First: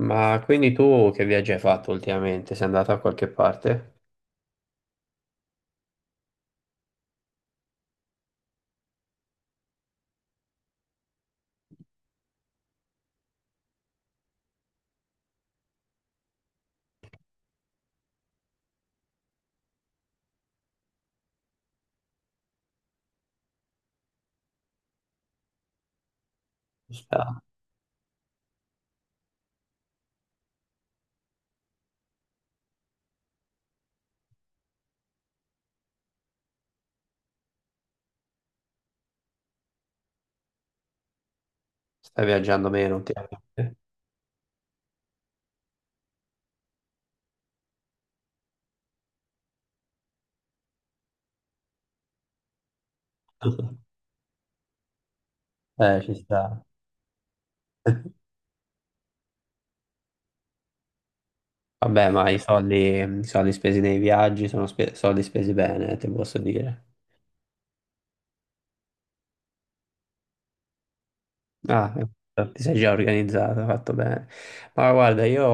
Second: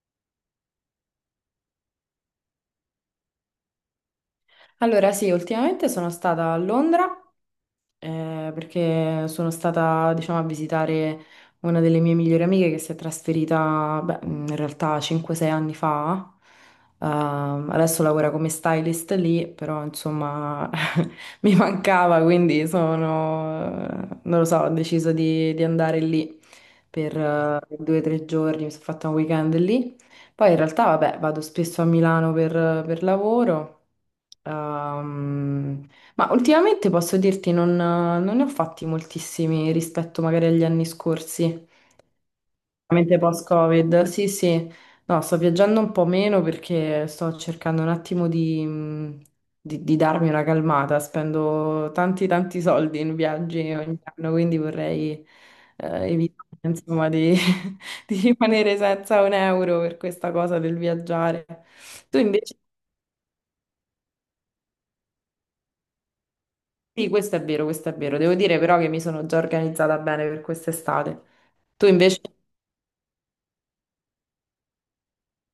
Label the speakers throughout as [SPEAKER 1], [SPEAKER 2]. [SPEAKER 1] Ma quindi tu che viaggi hai fatto ultimamente? Sei andato a qualche parte?
[SPEAKER 2] Allora, sì, ultimamente sono stata a Londra, perché sono stata, diciamo, a visitare una delle mie migliori amiche che si è trasferita, beh, in realtà 5-6 anni fa. Adesso lavora come stylist lì, però insomma mi mancava, quindi sono, non lo so, ho deciso di andare lì per 2 o 3 giorni, mi sono fatta un weekend lì. Poi in realtà, vabbè, vado spesso a Milano per lavoro. Ehm, ma ultimamente posso dirti, non ne ho fatti moltissimi rispetto magari agli anni scorsi,
[SPEAKER 1] Stai viaggiando meno
[SPEAKER 2] veramente
[SPEAKER 1] ultimamente?
[SPEAKER 2] post-Covid. Sì, sì, no, sto viaggiando un po' meno perché sto cercando un attimo di darmi una calmata. Spendo tanti, tanti soldi in viaggi ogni anno, quindi vorrei
[SPEAKER 1] Ci
[SPEAKER 2] evitare,
[SPEAKER 1] sta.
[SPEAKER 2] insomma, di, di rimanere senza un euro per questa cosa del viaggiare.
[SPEAKER 1] Vabbè,
[SPEAKER 2] Tu
[SPEAKER 1] ma i
[SPEAKER 2] invece,
[SPEAKER 1] soldi, i soldi spesi nei viaggi sono soldi spesi bene, te posso dire.
[SPEAKER 2] sì, questo è vero, questo è vero. Devo dire però che mi sono già organizzata bene per quest'estate. Tu
[SPEAKER 1] Ah,
[SPEAKER 2] invece?
[SPEAKER 1] ecco, ti sei già organizzata, fatto bene. Ma guarda, io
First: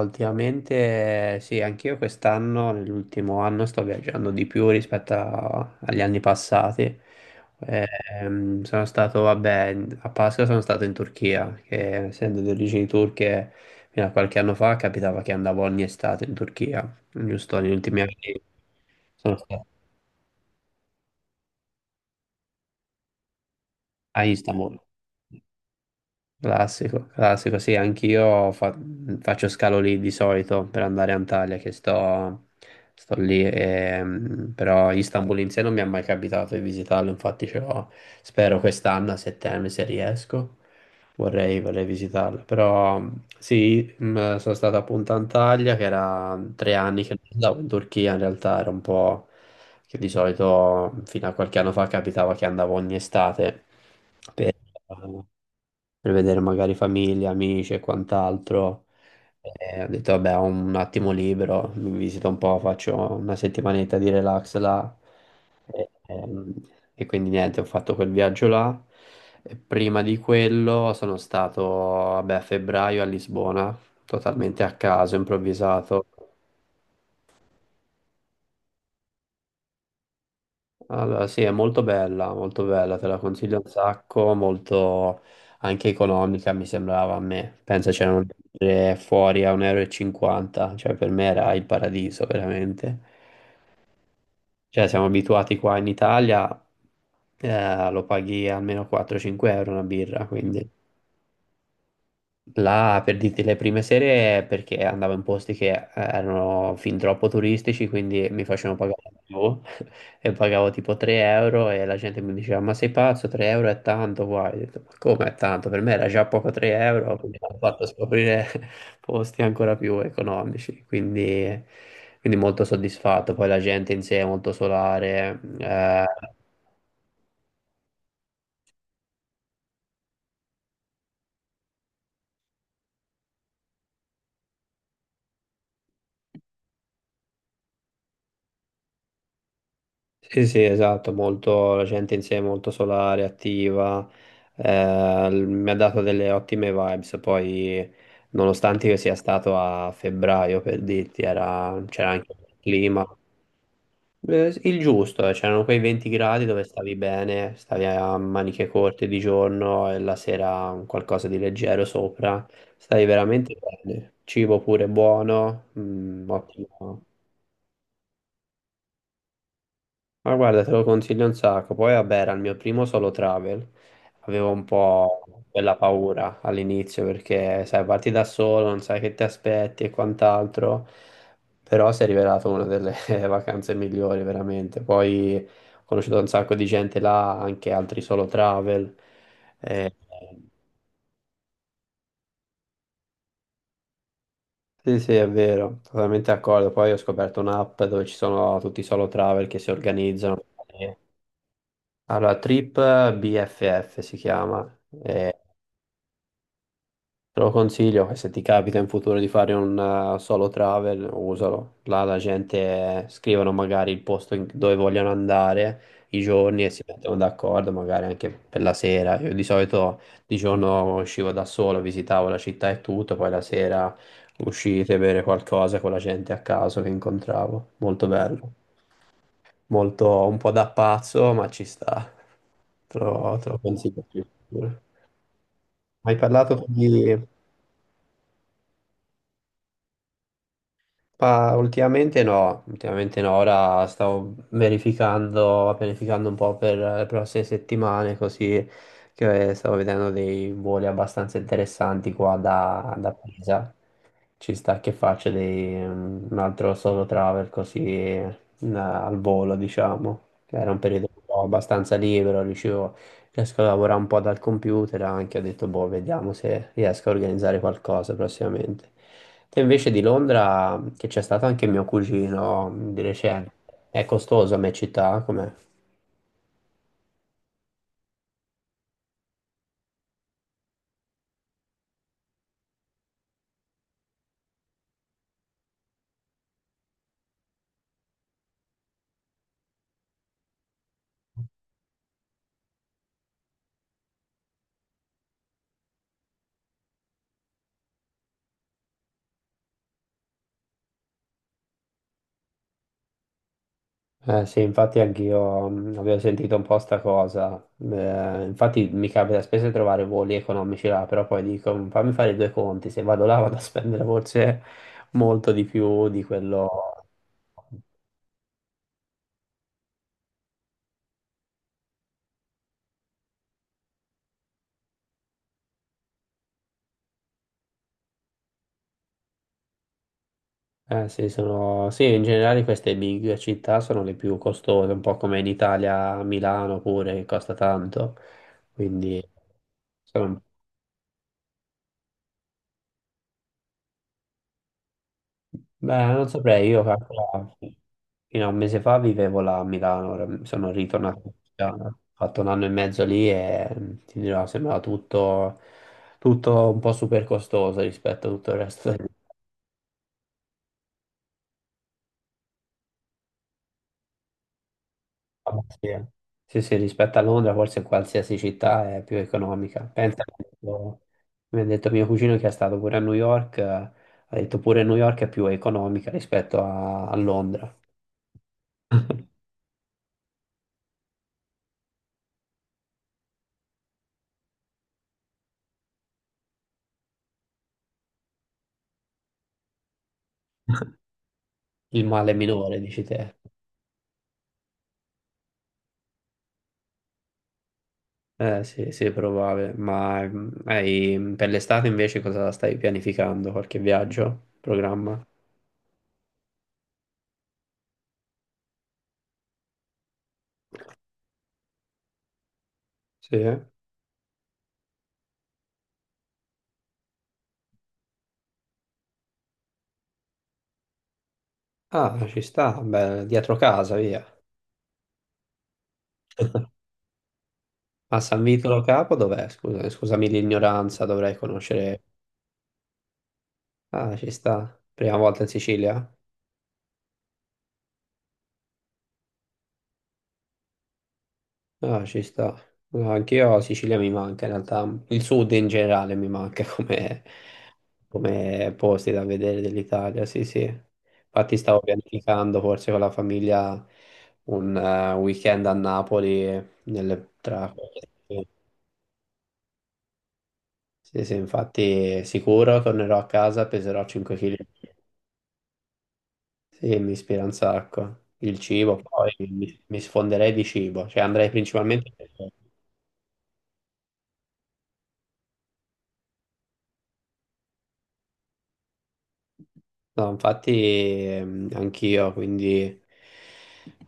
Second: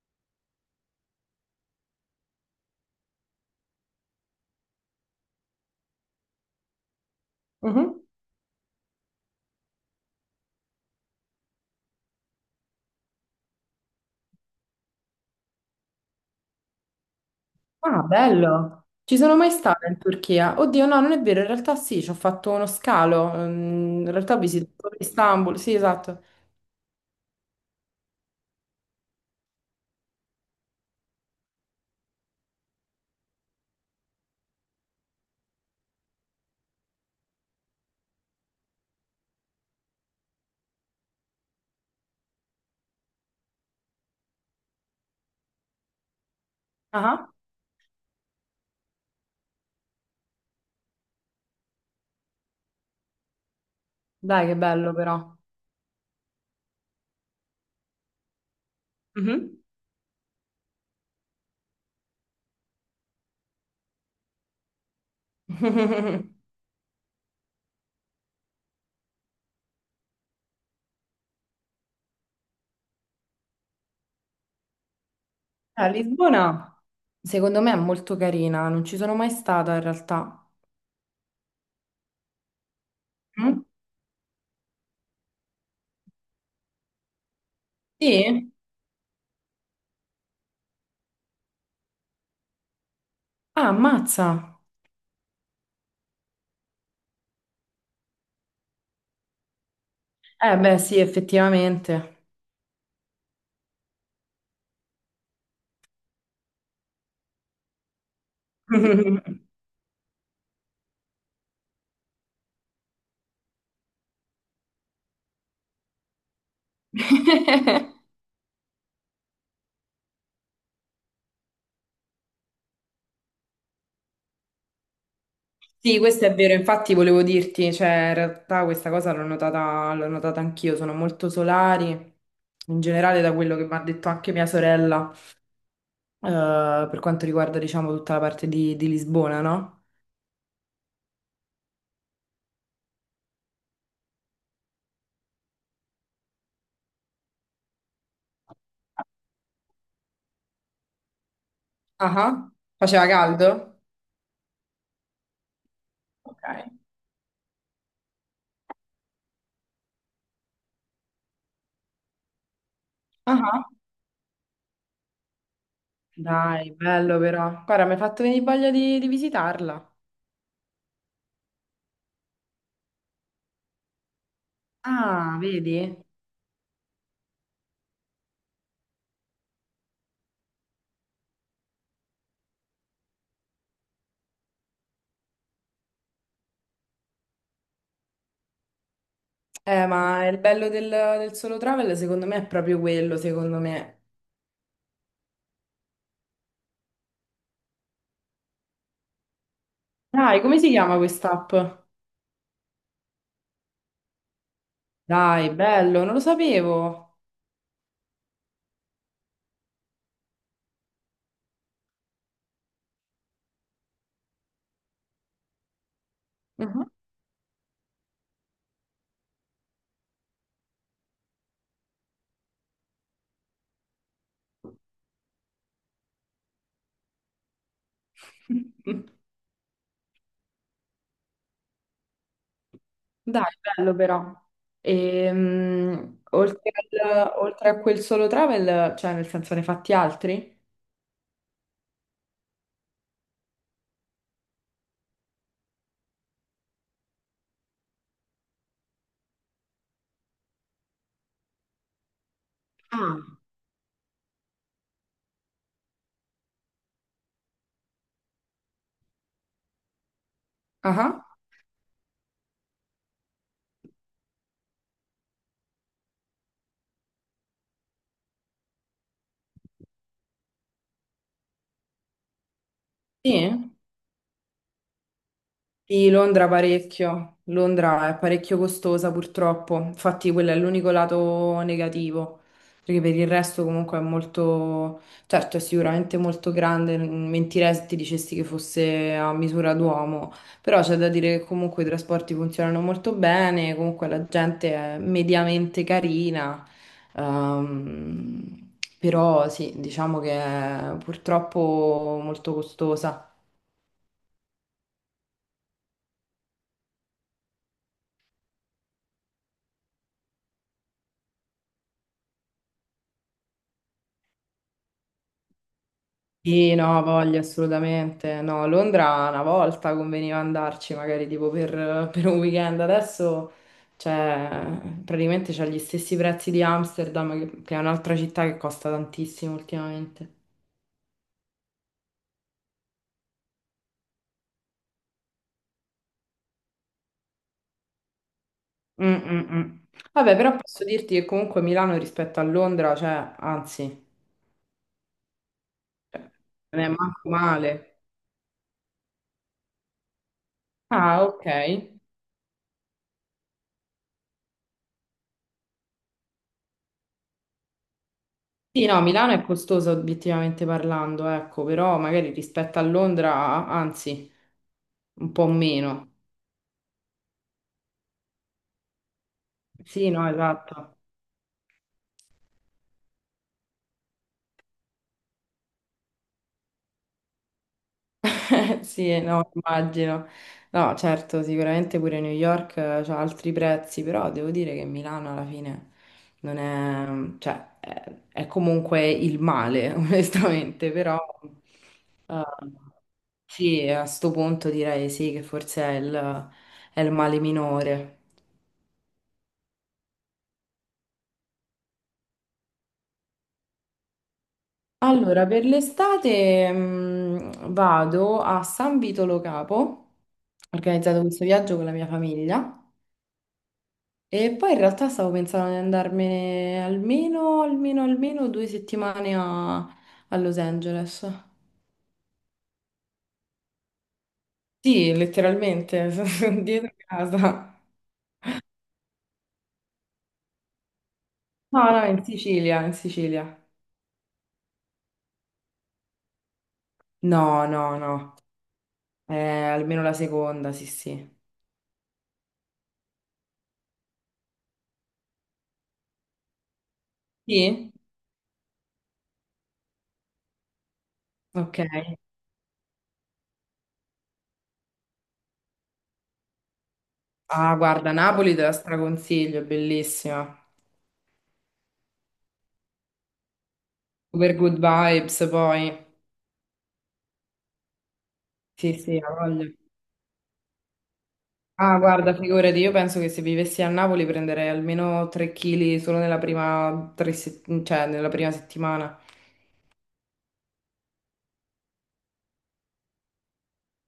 [SPEAKER 1] ultimamente, sì, anch'io quest'anno, nell'ultimo anno, sto viaggiando di più rispetto agli anni passati.
[SPEAKER 2] Mhm.
[SPEAKER 1] Sono stato, vabbè, a Pasqua sono stato in Turchia, che essendo di origini turche, fino a qualche anno fa capitava che andavo ogni estate in Turchia, giusto negli ultimi
[SPEAKER 2] Ah,
[SPEAKER 1] anni
[SPEAKER 2] bello. Ci
[SPEAKER 1] sono
[SPEAKER 2] sono mai
[SPEAKER 1] stato
[SPEAKER 2] stata in Turchia? Oddio, no, non è vero, in realtà sì, ci ho fatto uno scalo. In
[SPEAKER 1] a
[SPEAKER 2] realtà ho
[SPEAKER 1] Istanbul.
[SPEAKER 2] visitato Istanbul, sì, esatto.
[SPEAKER 1] Classico, classico, sì, anch'io faccio scalo lì di solito per andare a Antalya, che sto lì, però Istanbul in sé non mi è mai capitato di visitarlo, infatti ce l'ho, spero quest'anno a settembre se riesco, vorrei, vorrei visitarlo, però sì, sono stato appunto a Antalya, che era 3 anni che non
[SPEAKER 2] Ah,
[SPEAKER 1] andavo in Turchia, in realtà era un po' che di solito fino a qualche anno fa capitava che andavo ogni estate
[SPEAKER 2] dai,
[SPEAKER 1] per
[SPEAKER 2] che bello però.
[SPEAKER 1] per vedere magari famiglia, amici e quant'altro.
[SPEAKER 2] Mhm.
[SPEAKER 1] E ho detto, vabbè, ho un attimo libero, mi visito un po', faccio una settimanetta di relax là. E, ehm, e quindi niente, ho fatto quel viaggio là. E prima di quello sono stato, vabbè, a febbraio a Lisbona, totalmente a caso,
[SPEAKER 2] A
[SPEAKER 1] improvvisato.
[SPEAKER 2] Lisbona, secondo me è molto carina, non ci sono mai stata in realtà.
[SPEAKER 1] Allora, sì, è molto bella, te la consiglio
[SPEAKER 2] Mm?
[SPEAKER 1] un sacco, molto anche economica mi sembrava a me. Pensa c'erano le
[SPEAKER 2] Sì?
[SPEAKER 1] birre fuori a 1,50 euro, e 50, cioè per me era il paradiso veramente.
[SPEAKER 2] Ah, ammazza.
[SPEAKER 1] Cioè siamo abituati qua in Italia, lo paghi almeno 4-5 euro una birra,
[SPEAKER 2] Eh
[SPEAKER 1] quindi.
[SPEAKER 2] beh, sì, effettivamente.
[SPEAKER 1] Là, per dirti, le prime sere perché andavo in posti che erano fin troppo turistici, quindi mi facevano pagare di più e pagavo tipo 3 euro e la gente mi diceva ma sei pazzo, 3 euro è tanto qua. Io ho detto, ma come è tanto? Per me era già poco 3 euro, quindi mi hanno fatto scoprire posti ancora più economici, quindi molto soddisfatto. Poi la gente in sé è molto solare,
[SPEAKER 2] Sì,
[SPEAKER 1] eh,
[SPEAKER 2] questo è vero, infatti volevo dirti, cioè in realtà questa cosa l'ho notata anch'io, sono molto solari, in generale da quello che mi ha detto anche mia sorella, per quanto riguarda diciamo tutta la parte di Lisbona, no?
[SPEAKER 1] Sì, sì, esatto, molto, la gente in sé è molto solare, attiva, mi ha dato delle ottime vibes, poi nonostante io sia stato a febbraio, per dirti, c'era anche
[SPEAKER 2] Ah,
[SPEAKER 1] il clima,
[SPEAKER 2] faceva caldo?
[SPEAKER 1] il giusto, c'erano quei 20
[SPEAKER 2] Ok.
[SPEAKER 1] gradi dove stavi bene, stavi a maniche corte di giorno e la sera un qualcosa di leggero sopra, stavi veramente
[SPEAKER 2] Ah,
[SPEAKER 1] bene, cibo pure buono,
[SPEAKER 2] dai,
[SPEAKER 1] ottimo.
[SPEAKER 2] bello però. Guarda, mi hai fatto venire voglia di visitarla.
[SPEAKER 1] Ma guarda, te lo consiglio un sacco. Poi, vabbè, era il mio primo solo travel. Avevo un po'
[SPEAKER 2] Ah,
[SPEAKER 1] quella
[SPEAKER 2] vedi?
[SPEAKER 1] paura all'inizio perché, sai, parti da solo, non sai che ti aspetti e quant'altro. Però si è rivelato una delle vacanze migliori, veramente. Poi ho conosciuto un sacco di gente là, anche altri solo travel.
[SPEAKER 2] Eh,
[SPEAKER 1] Eh,
[SPEAKER 2] ma il bello del solo travel secondo me è proprio quello, secondo me.
[SPEAKER 1] sì, sì, è vero, totalmente d'accordo. Poi ho scoperto un'app dove ci sono tutti i solo travel che si
[SPEAKER 2] Dai,
[SPEAKER 1] organizzano.
[SPEAKER 2] come si chiama quest'app?
[SPEAKER 1] Allora, Trip BFF si chiama, e
[SPEAKER 2] Dai, bello, non lo sapevo.
[SPEAKER 1] te lo consiglio, e se ti capita in futuro di fare un solo travel, usalo. Là la gente scrivono magari il posto dove vogliono andare, i giorni e si
[SPEAKER 2] Mhm.
[SPEAKER 1] mettono d'accordo, magari anche per la sera. Io di solito di giorno uscivo da solo, visitavo la città e tutto, poi la sera uscite, a bere qualcosa con la gente a caso che incontravo. Molto bello, molto un po' da pazzo, ma ci sta. Te lo,
[SPEAKER 2] Dai,
[SPEAKER 1] te lo
[SPEAKER 2] bello
[SPEAKER 1] consiglio. Più.
[SPEAKER 2] però.
[SPEAKER 1] Hai parlato con
[SPEAKER 2] Oltre
[SPEAKER 1] gli.
[SPEAKER 2] oltre a quel solo travel, cioè nel senso ne hai fatti altri?
[SPEAKER 1] Pa- ultimamente no, ora stavo verificando, pianificando un po' per le prossime settimane, così che stavo vedendo dei voli abbastanza interessanti qua da
[SPEAKER 2] Ah,
[SPEAKER 1] Pisa. Ci sta che faccio un altro solo travel così al volo, diciamo, che era un
[SPEAKER 2] Ah,
[SPEAKER 1] periodo un
[SPEAKER 2] ah.
[SPEAKER 1] po' abbastanza libero, riuscivo riesco a lavorare un po' dal computer anche, ho detto, boh, vediamo se riesco a organizzare qualcosa prossimamente. Te invece di Londra, che c'è stato anche mio cugino di recente,
[SPEAKER 2] Sì?
[SPEAKER 1] È costoso a me città, com'è?
[SPEAKER 2] Sì, Londra parecchio, Londra è parecchio costosa purtroppo, infatti quello è l'unico lato negativo, perché per il resto comunque è molto, certo è sicuramente molto grande, mentirei se ti dicessi che fosse a misura d'uomo, però c'è da dire che comunque i trasporti funzionano molto bene, comunque la gente è mediamente carina, ehm, però sì, diciamo che è purtroppo molto costosa.
[SPEAKER 1] Sì, infatti anch'io avevo sentito un po' sta cosa. Infatti mi capita spesso di trovare voli economici là, però poi dico, fammi fare i due conti, se vado là vado a spendere forse molto di più di quello."
[SPEAKER 2] Sì, no, voglio assolutamente. No, Londra una volta conveniva andarci, magari tipo per un weekend. Adesso cioè, praticamente c'ha gli stessi prezzi di Amsterdam, che è un'altra città che costa tantissimo ultimamente.
[SPEAKER 1] Sì, sì, in generale queste big città sono le più costose, un po' come in Italia, Milano pure, che costa tanto.
[SPEAKER 2] Mm,
[SPEAKER 1] Quindi
[SPEAKER 2] mm, mm. Vabbè,
[SPEAKER 1] sono...
[SPEAKER 2] però posso dirti che comunque Milano rispetto a Londra, cioè, anzi,
[SPEAKER 1] Beh, non
[SPEAKER 2] cioè,
[SPEAKER 1] saprei,
[SPEAKER 2] non
[SPEAKER 1] io
[SPEAKER 2] è manco
[SPEAKER 1] calcola,
[SPEAKER 2] male.
[SPEAKER 1] fino a un mese fa vivevo là a Milano, ora sono ritornato,
[SPEAKER 2] Ah,
[SPEAKER 1] in
[SPEAKER 2] ok.
[SPEAKER 1] Italia, ho fatto un anno e mezzo lì e ti dirò, sembrava tutto un po' super costoso rispetto a tutto il
[SPEAKER 2] Sì,
[SPEAKER 1] resto.
[SPEAKER 2] no, Milano è costosa obiettivamente parlando, ecco, però magari rispetto a Londra, anzi, un po'
[SPEAKER 1] Vabbè, sì, eh,
[SPEAKER 2] meno.
[SPEAKER 1] sì, sì, rispetto a Londra forse qualsiasi città è più economica.
[SPEAKER 2] Sì,
[SPEAKER 1] Pensa,
[SPEAKER 2] no, esatto.
[SPEAKER 1] mi ha detto mio cugino che è stato pure a New York, ha detto pure New York è più economica rispetto a Londra.
[SPEAKER 2] Sì, no, immagino. No, certo, sicuramente pure New York ha altri prezzi, però devo dire che Milano alla fine non è, cioè, è comunque il male, onestamente, però
[SPEAKER 1] Il male
[SPEAKER 2] eh,
[SPEAKER 1] minore, dici te.
[SPEAKER 2] sì, a sto punto direi sì che forse è il male minore.
[SPEAKER 1] Eh sì, sì, probabile. Ma per l'estate invece cosa stai pianificando? Qualche viaggio? Programma?
[SPEAKER 2] Allora, per l'estate vado a San Vito Lo Capo, ho organizzato questo viaggio con la mia famiglia
[SPEAKER 1] Sì.
[SPEAKER 2] e poi in realtà stavo pensando di andarmene almeno, almeno, almeno 2 settimane a Los Angeles.
[SPEAKER 1] Ah, ci sta, beh, dietro casa, via.
[SPEAKER 2] Sì, letteralmente, sono dietro casa.
[SPEAKER 1] A San Vito Lo Capo dov'è? Scusa, scusami l'ignoranza, dovrei
[SPEAKER 2] No,
[SPEAKER 1] conoscere.
[SPEAKER 2] no, in Sicilia, in Sicilia.
[SPEAKER 1] Ah, ci sta. Prima volta in Sicilia?
[SPEAKER 2] No, no, no, Eh, almeno la seconda, sì, sì.
[SPEAKER 1] Ah, ci sta. No, anch'io la Sicilia mi manca in realtà. Il sud in generale mi manca come,
[SPEAKER 2] Sì?
[SPEAKER 1] come posti da vedere dell'Italia, sì, sì. Infatti
[SPEAKER 2] Ok.
[SPEAKER 1] stavo pianificando forse con la famiglia un weekend a Napoli tra
[SPEAKER 2] Ah,
[SPEAKER 1] qualche
[SPEAKER 2] guarda,
[SPEAKER 1] settimana.
[SPEAKER 2] Napoli te la straconsiglio, è bellissima.
[SPEAKER 1] Sì, sì, infatti sicuro tornerò a casa, peserò 5
[SPEAKER 2] Super
[SPEAKER 1] kg.
[SPEAKER 2] good vibes poi.
[SPEAKER 1] Sì, mi ispira un sacco. Il
[SPEAKER 2] Sì,
[SPEAKER 1] cibo,
[SPEAKER 2] sì, ha
[SPEAKER 1] poi
[SPEAKER 2] voglia.
[SPEAKER 1] mi sfonderei di cibo, cioè andrei
[SPEAKER 2] Ah,
[SPEAKER 1] principalmente.
[SPEAKER 2] guarda, figurati, io penso che se vivessi a Napoli prenderei almeno 3 kg solo nella prima, tre se- cioè, nella prima settimana.
[SPEAKER 1] No, infatti anch'io, quindi,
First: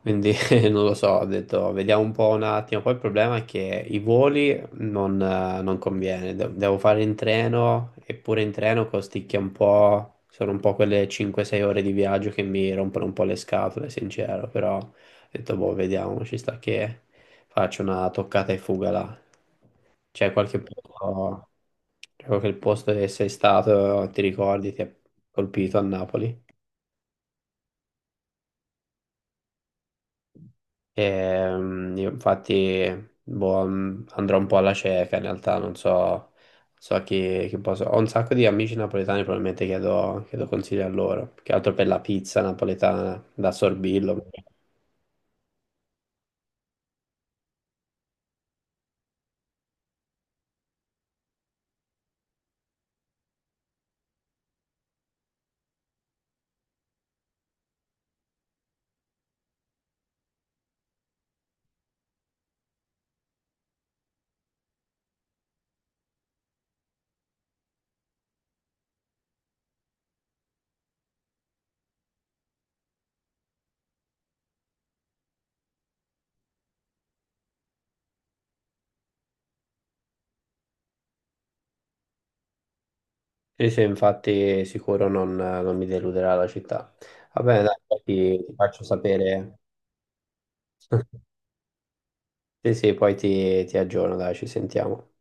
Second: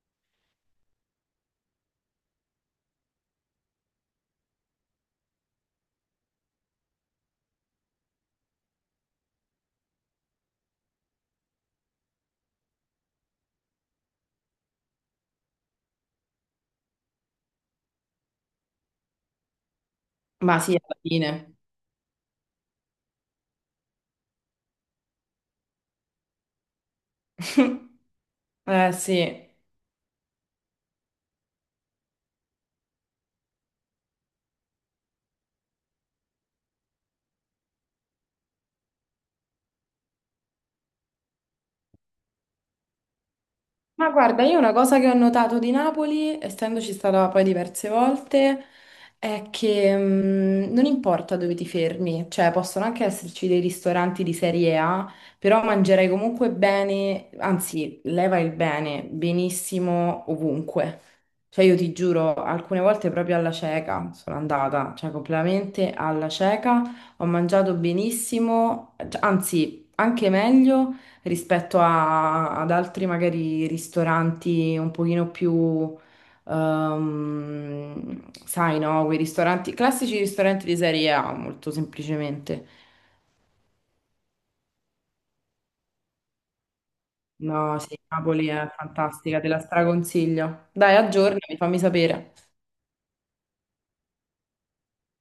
[SPEAKER 1] quindi non lo so, ho detto vediamo un po' un attimo. Poi il problema è che i voli non conviene, devo fare in treno, eppure in treno costicchia un po', sono un po' quelle 5-6 ore di viaggio che mi rompono un po' le scatole, sincero, però ho detto boh, vediamo, ci sta che faccio una toccata e fuga là. C'è qualche
[SPEAKER 2] Ma sì, alla
[SPEAKER 1] posto,
[SPEAKER 2] fine.
[SPEAKER 1] c'è qualche posto che sei stato, ti ricordi, ti ha colpito a Napoli?
[SPEAKER 2] Eh sì.
[SPEAKER 1] Io infatti boh, andrò un po' alla cieca, in realtà non so a chi, posso. Ho un sacco di amici napoletani, probabilmente chiedo consigli a loro, più che altro per la pizza napoletana da
[SPEAKER 2] Ma
[SPEAKER 1] Sorbillo.
[SPEAKER 2] guarda, io una cosa che ho notato di Napoli, essendoci stata poi diverse volte, è che non importa dove ti fermi, cioè possono anche esserci dei ristoranti di serie A, però mangerai comunque bene, anzi, leva il bene, benissimo ovunque. Cioè io ti giuro, alcune volte proprio alla cieca sono andata, cioè completamente alla cieca, ho mangiato benissimo, cioè anzi, anche meglio rispetto ad altri magari ristoranti un pochino più, sai, no, quei ristoranti, classici ristoranti di serie A, molto semplicemente.
[SPEAKER 1] Sì, sì, infatti sicuro non mi deluderà la città. Va bene, dai,
[SPEAKER 2] No, sì,
[SPEAKER 1] poi ti
[SPEAKER 2] Napoli
[SPEAKER 1] ti
[SPEAKER 2] è
[SPEAKER 1] faccio
[SPEAKER 2] fantastica, te
[SPEAKER 1] sapere.
[SPEAKER 2] la straconsiglio. Dai, aggiornami, fammi sapere.
[SPEAKER 1] Sì, sì, poi ti aggiorno, dai, ci sentiamo.